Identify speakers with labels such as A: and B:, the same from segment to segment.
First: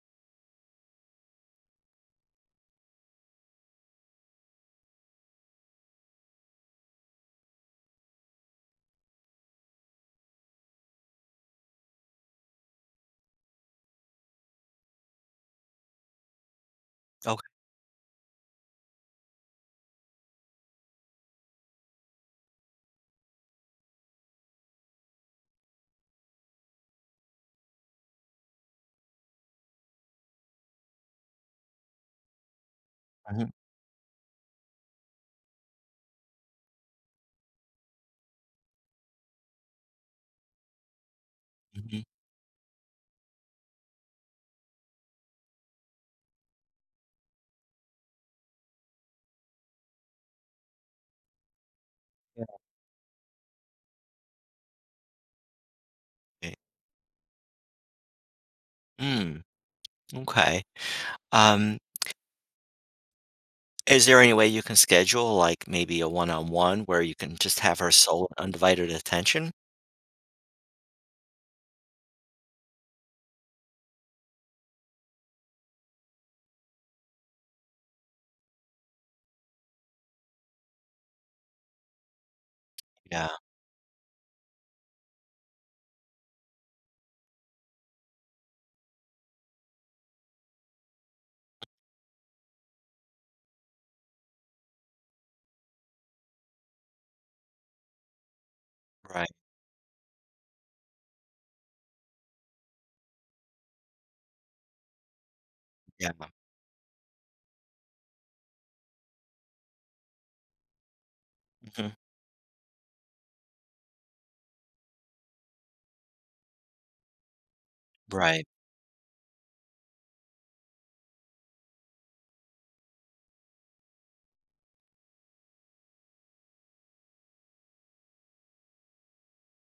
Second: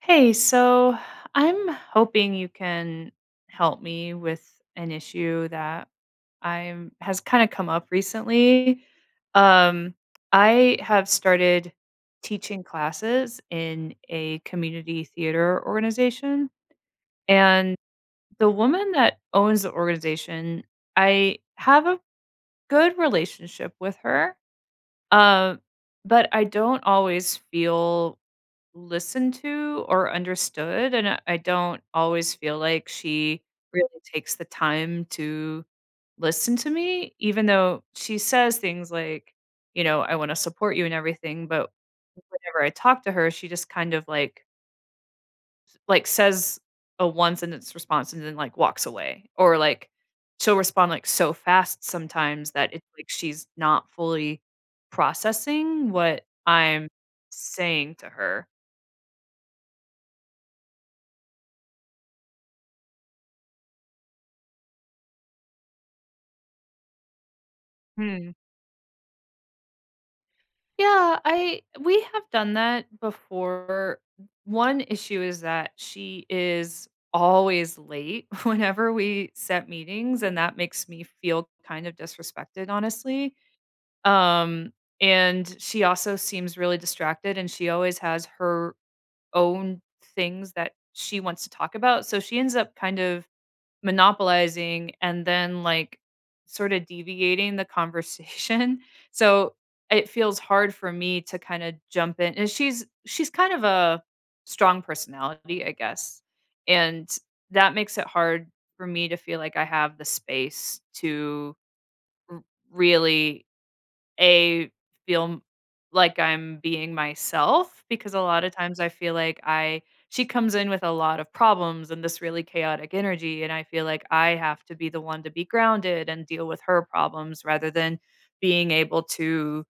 A: Hey, so I'm hoping you can help me with an issue that I'm has kind of come up recently. Um, I have started teaching classes in a community theater organization,
B: Okay.
A: and the woman that owns the organization, I have a good relationship with her, uh, but I don't always feel listened to or understood, and I don't always feel like she
B: Mhm,
A: really takes the time to listen to me, even though she says things like, you know, I want to support you and everything. But
B: mhm.
A: whenever I talk to her, she just kind of like says a one sentence response and then like walks away. Or like she'll respond like so fast
B: Yeah.
A: sometimes that it's like she's not fully processing what
B: Eh
A: I'm saying to her.
B: Mm, okay. Um, is there any way you can schedule, like, maybe a one-on-one where you can just have her sole
A: Hmm.
B: and undivided attention?
A: Yeah, I we have done that before. One issue is that she is always late whenever we set meetings, and that makes me feel kind of disrespected,
B: Yeah.
A: honestly. Um, and she also seems really distracted, and she always has her own things that she wants to talk about. So she ends up kind of monopolizing and then, like, sort of deviating the conversation.
B: Right.
A: So, it feels hard for me to kinda jump in, and she's kind of a strong personality, I
B: Yeah.
A: guess, and that makes it hard for me to feel like I have the space to
B: Mhm.
A: r really a feel like I'm being myself, because a lot
B: Right.
A: of times I feel like I she comes in with a lot of problems and this really chaotic energy, and I feel like I have to be the one to be grounded and deal with her problems rather than being able to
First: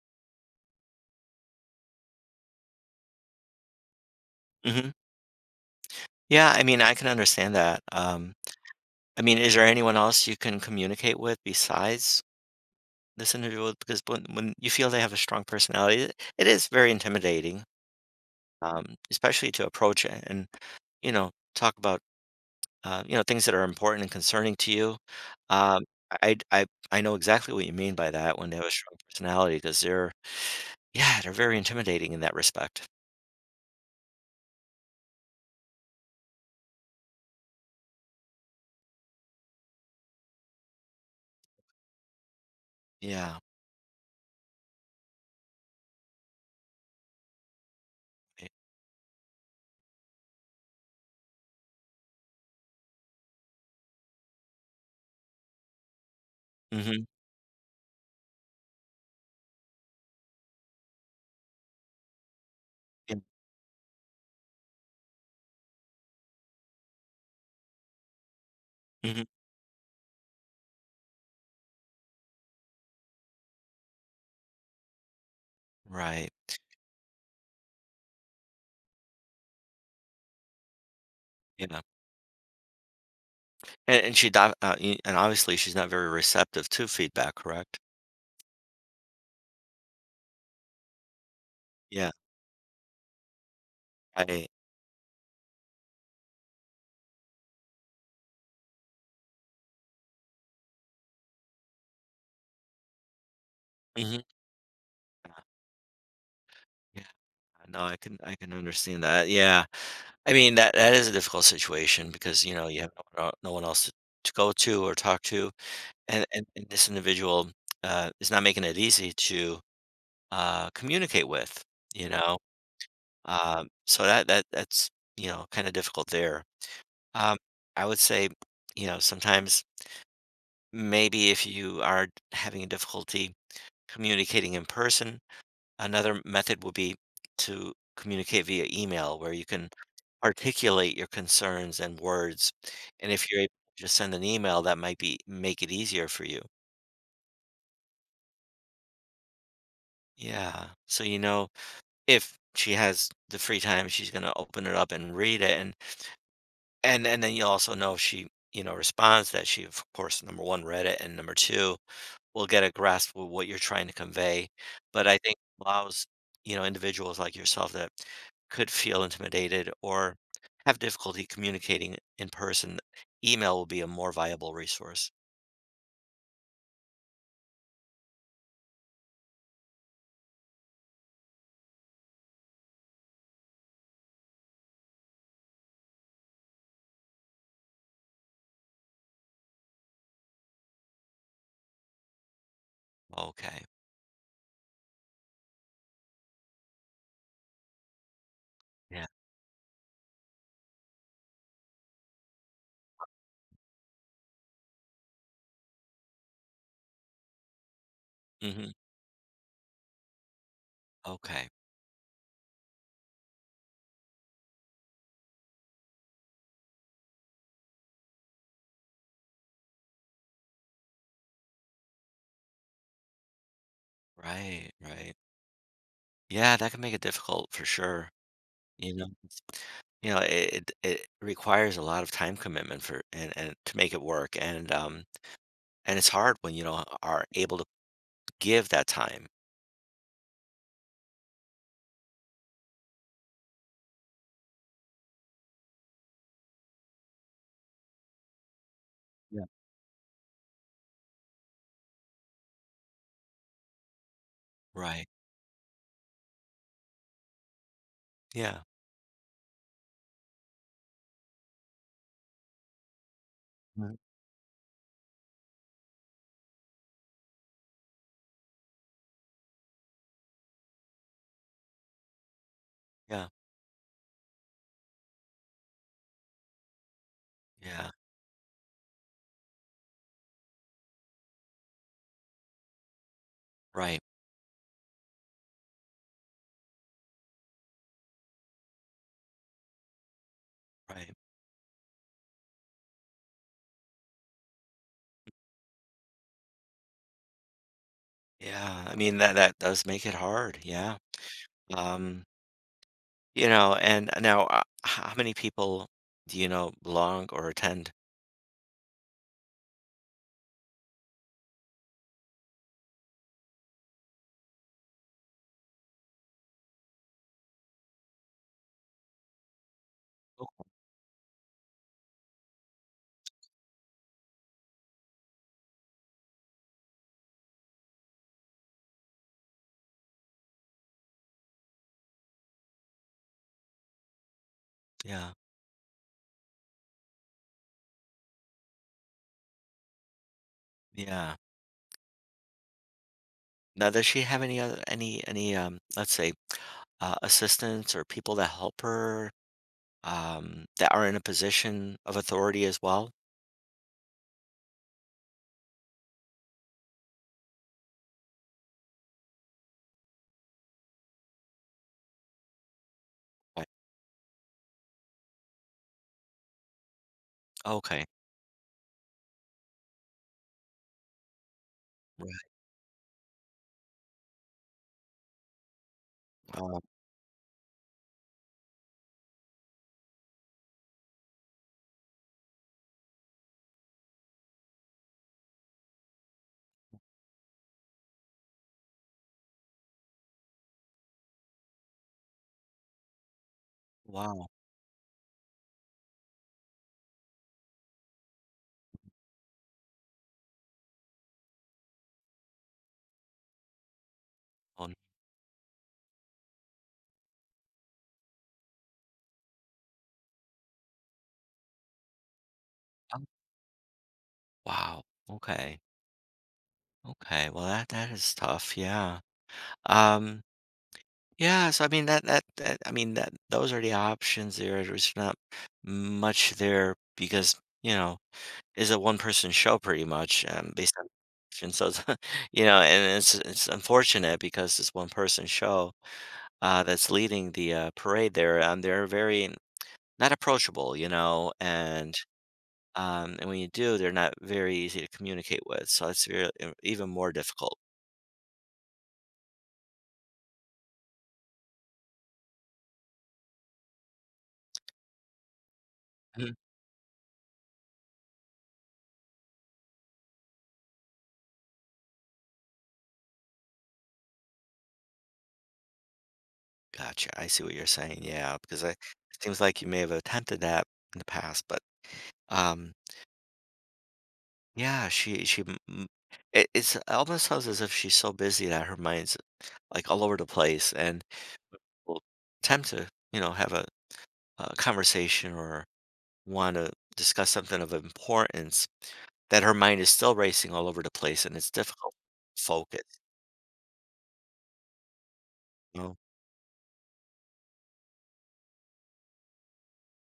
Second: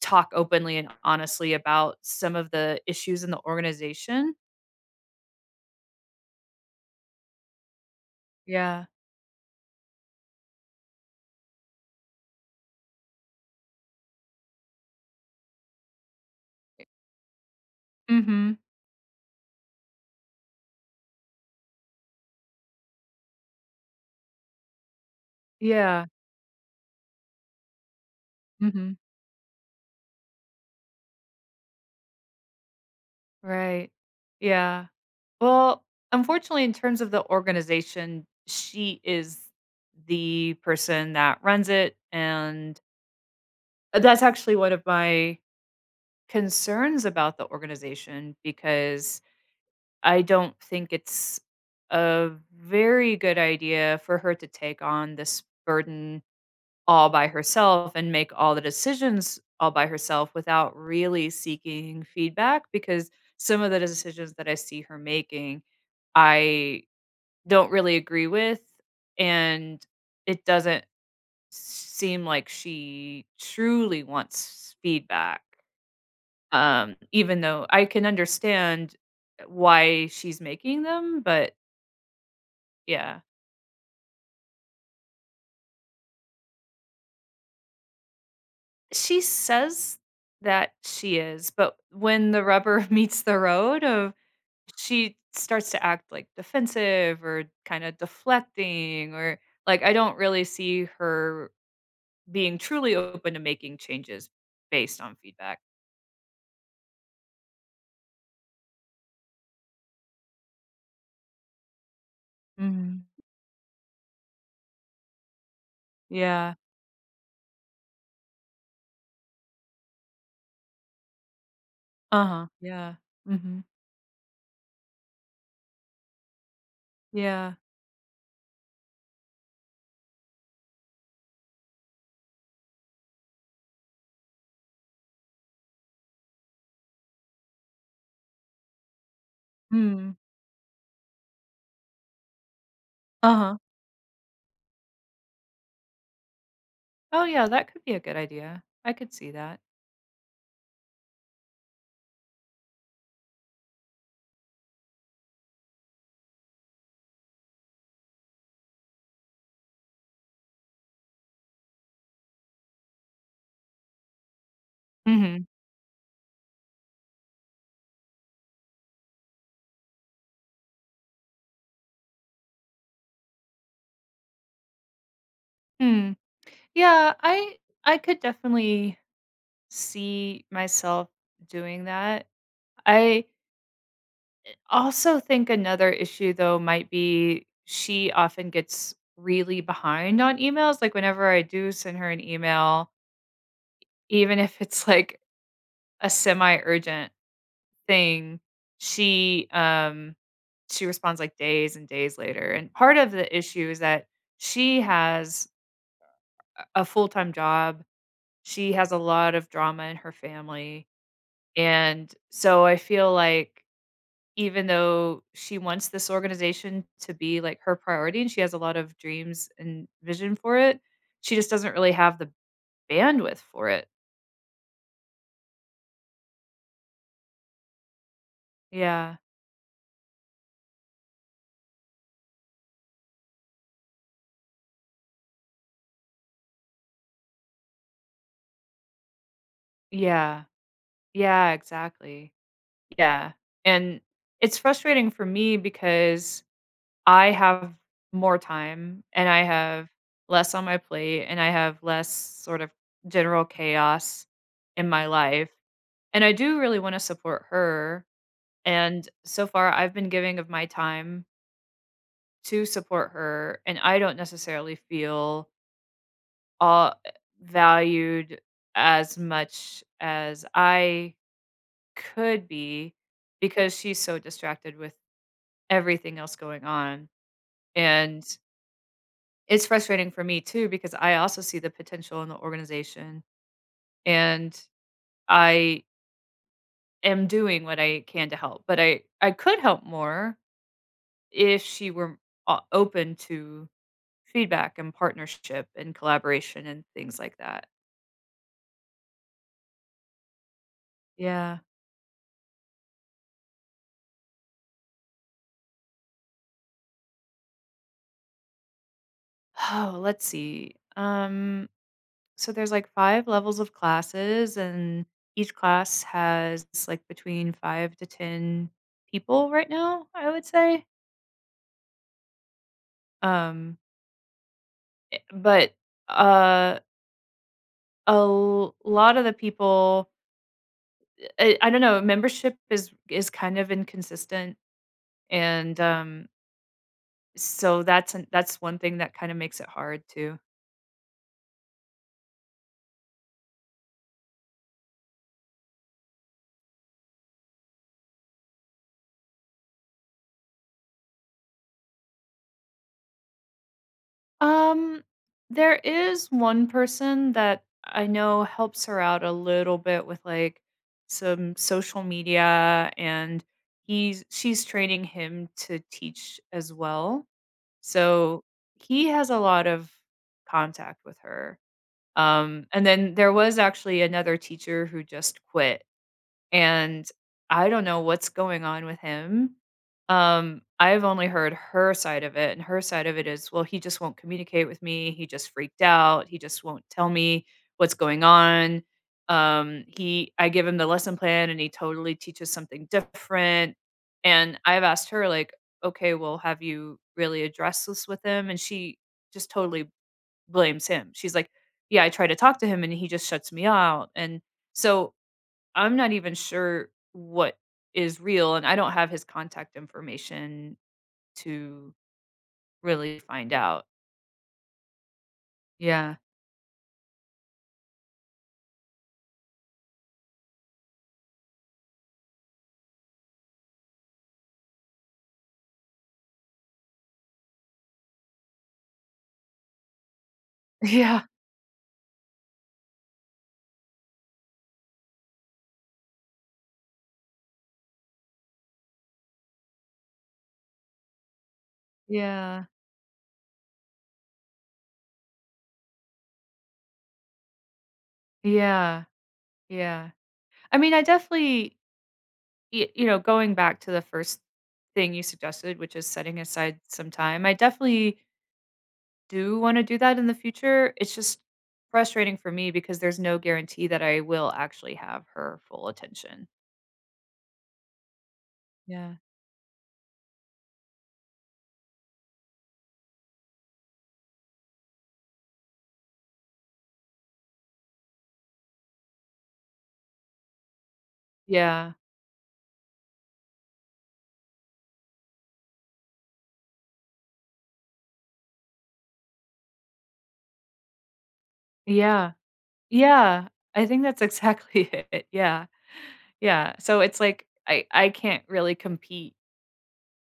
A: talk openly and honestly about some of the issues in the organization.
B: Mhm. Yeah, I mean, I can understand that,
A: Yeah.
B: I mean, is there anyone else you can communicate with besides this individual? Because when you feel they have a strong personality, it is very intimidating,
A: Mhm.
B: especially to approach it and talk about things that are important and concerning to you. Um,
A: Yeah.
B: I know exactly what you mean by that when they have a
A: Mhm.
B: strong personality because they're, yeah, they're very intimidating in that respect.
A: Right. Yeah. Well, unfortunately, in terms of the organization, she is the person that runs it. And
B: Yeah.
A: that's actually one of my concerns about the organization,
B: eh,
A: because I don't think it's a very good idea for her to take on this burden
B: Mm-hmm.
A: all by herself and make all the decisions all by herself without really seeking feedback, because
B: Yeah.
A: some of the decisions that I see her making I don't really agree with,
B: Hmm.
A: and it doesn't seem like she truly wants feedback,
B: Right.
A: even though I can understand why she's making them, but
B: Yeah.
A: yeah.
B: And, and she, do- uh, and obviously she's not very receptive to feedback, correct?
A: She says that she is, but
B: Yeah.
A: when the rubber meets the road of
B: I,
A: she starts to act, like, defensive or kinda deflecting, or like, I don't really see her being truly open to making
B: mhm.
A: changes based on feedback.
B: Yeah. No, I can understand that. Yeah. I mean, that is a difficult situation because, you have
A: Mhm.
B: no one else to, go to or talk to. And and
A: Yeah.
B: and this individual, is not making it easy to, communicate with, you know?
A: Uh-huh. Yeah. Mhm.
B: So that's kinda difficult there. Um,
A: Yeah.
B: I would say, sometimes maybe if you are having a difficulty communicating in person, another method would be to communicate via email where you can
A: Hmm.
B: articulate your concerns and words, and if you're able
A: Uh-huh.
B: to just send an email, that might be make it easier for you.
A: Oh, yeah, that could be a good idea. I could see that.
B: Yeah. So, if she has the free time, she's gonna open it up and read it, and then you'll also know if she, responds that she, of course, number one, read it, and number two, will get a grasp of what you're trying to convey. But I think
A: Mhm.
B: allows, individuals like yourself that could feel intimidated or have difficulty communicating in person, email will be a more viable resource.
A: Hmm. Yeah, I could definitely see myself doing that. I also think another issue, though, might be she often gets really behind on emails, like, whenever I do send her an email,
B: Okay.
A: even if it's, like, a semi-urgent thing,
B: Yeah.
A: she, um she responds, like, days and days later, and part of the issue is that she has a full-time job, she
B: Hmm.
A: has a lot of drama in her family,
B: Okay.
A: and so I feel like even though she wants this organization to be, like, her priority and she has a lot of dreams and vision for it, she just doesn't really have the bandwidth for it.
B: Right. Right. Yeah, that can make it difficult for sure. You know.
A: Yeah.
B: It requires a lot of time commitment for and to make it work, and it's hard when are able to give that time.
A: Yeah. Yeah, exactly. Yeah, and it's frustrating for me because I have more time, and I have less on my plate, and I have less sort of general chaos in
B: Right.
A: my life, and I do really wanna support her,
B: Yeah.
A: and so far, I've been giving of my time to support her, and
B: Right.
A: I don't necessarily feel all valued as much as I could be
B: Yeah.
A: because she's so distracted with everything else going on.
B: Yeah.
A: And it's frustrating for me too because I also see the potential in the organization,
B: Right.
A: and I am doing what I can to help, but I could help more
B: Right.
A: if she were open to feedback and partnership and collaboration and things like that.
B: Yeah. I mean, that that does make it hard. Yeah.
A: Yeah.
B: Um, and now, how many people do you know belong or attend?
A: Oh, let's see. So there's like 5 levels of classes, and each class has like between 5 to 10 people right now, I would
B: Oh.
A: say. Um, but, uh, a l lot of the people, I don't know, membership is kind of inconsistent,
B: Yeah.
A: and, so that's an that's one thing that kinda makes it hard too.
B: Yeah. Now, does she have any other any, let's say, assistants or people that help her? That are in a position of authority as well?
A: Um, there is one person that I know helps her out a little bit with like some social media, and
B: Like,
A: he's she's training him to teach as well.
B: okay.
A: So he has a lot of contact with her.
B: Right.
A: And then there was actually another teacher who just quit,
B: Uh,
A: and I don't know what's going on with him. I've only heard her side of it, and her side of it is, "Well, he just won't communicate with me. He just freaked out. He just won't tell me what's going on. He I give him the lesson plan, and he totally teaches something different."
B: wow.
A: And I've asked her like, "Okay, well, have you really addressed this with him?" And she just totally blames him. She's like, "Yeah, I try to talk to him and he just shuts me out." And
B: Oh,
A: so I'm not even sure what is real, and I don't have his contact information to really
B: oh,
A: find out.
B: wow. Okay.
A: Yeah.
B: Okay. Well, that is tough. Yeah. Um, yeah. So I mean that those are the options there. There's not much there because you know is a one person show pretty much based on and so it's, and it's unfortunate because this one person show that's leading the parade there and they're very not approachable, and
A: Yeah. Yeah.
B: um, and when you do, they're not very easy to communicate with. So it's very, even more difficult.
A: Yeah. Yeah. I mean, I definitely, going back to the first thing you suggested, which is setting
B: Mhm.
A: aside some time, I definitely do wanna do that in the future. It's just frustrating for me because there's no guarantee that I will actually have her full attention.
B: Gotcha. I see what you're saying. Yeah, because it
A: Yeah.
B: seems like you may have attempted that in the past, but um, yeah, she m- m- it, it's almost sounds as if she's so busy that her mind's like all over the place and
A: Yeah.
B: will attempt to have a conversation or want to discuss something of importance. That her mind is still racing all over the place, and it's difficult
A: Yeah.
B: to focus,
A: Yeah, I think that's exactly it, yeah,
B: you know?
A: yeah, so it's like I can't really compete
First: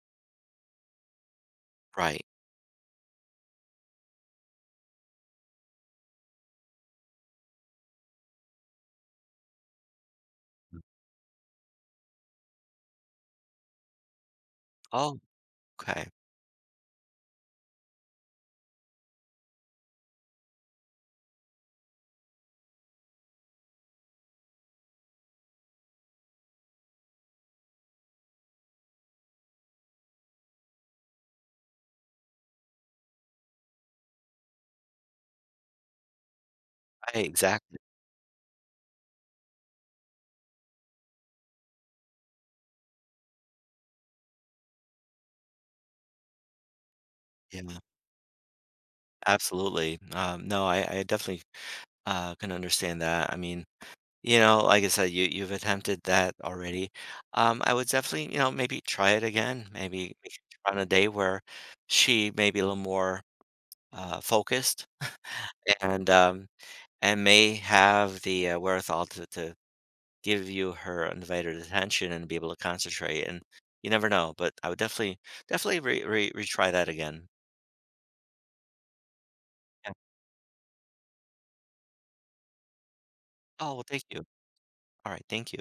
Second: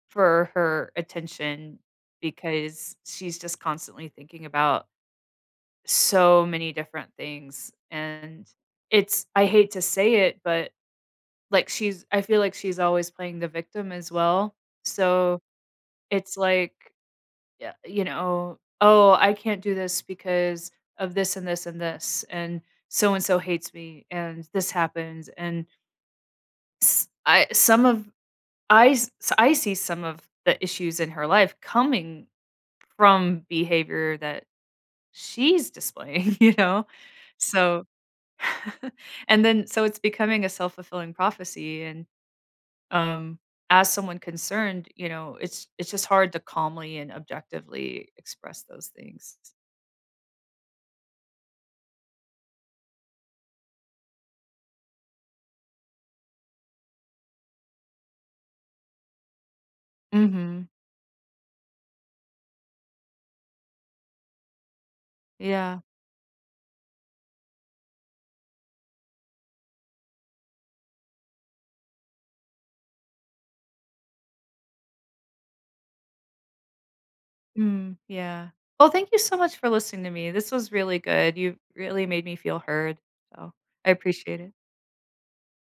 A: for her attention
B: Right.
A: because she's just constantly thinking about so many different things, and it's I hate to say it, but, like, she's I feel like she's always playing the victim as well,
B: Oh,
A: so
B: okay.
A: it's like, yeah, you know, "Oh, I can't do this because of this and this and this, and so hates me, and this happens, and" S I some of I s I see some of the issues in her life coming from behavior that she's displaying, you know?
B: Right, exactly.
A: So and then so it's becoming a self-fulfilling prophecy, and, um, as someone concerned, it's just hard to calmly and
B: Yeah,
A: objectively express those things.
B: absolutely. No, I definitely, can understand that. I mean, like I said, you've attempted that already. I would definitely, maybe try it again, maybe
A: Mhm.
B: on a day where she may be a little more, focused
A: Yeah.
B: and, um, and may have the, wherewithal to give you her undivided attention and be able to concentrate. And you never know, but I would definitely, definitely retry that again.
A: Mm, yeah. Well, thank you so much for
B: Yeah.
A: listening to me. This was really good. You really made me feel heard, so
B: Oh, well,
A: I
B: thank you.
A: appreciate it.
B: All right. Thank you.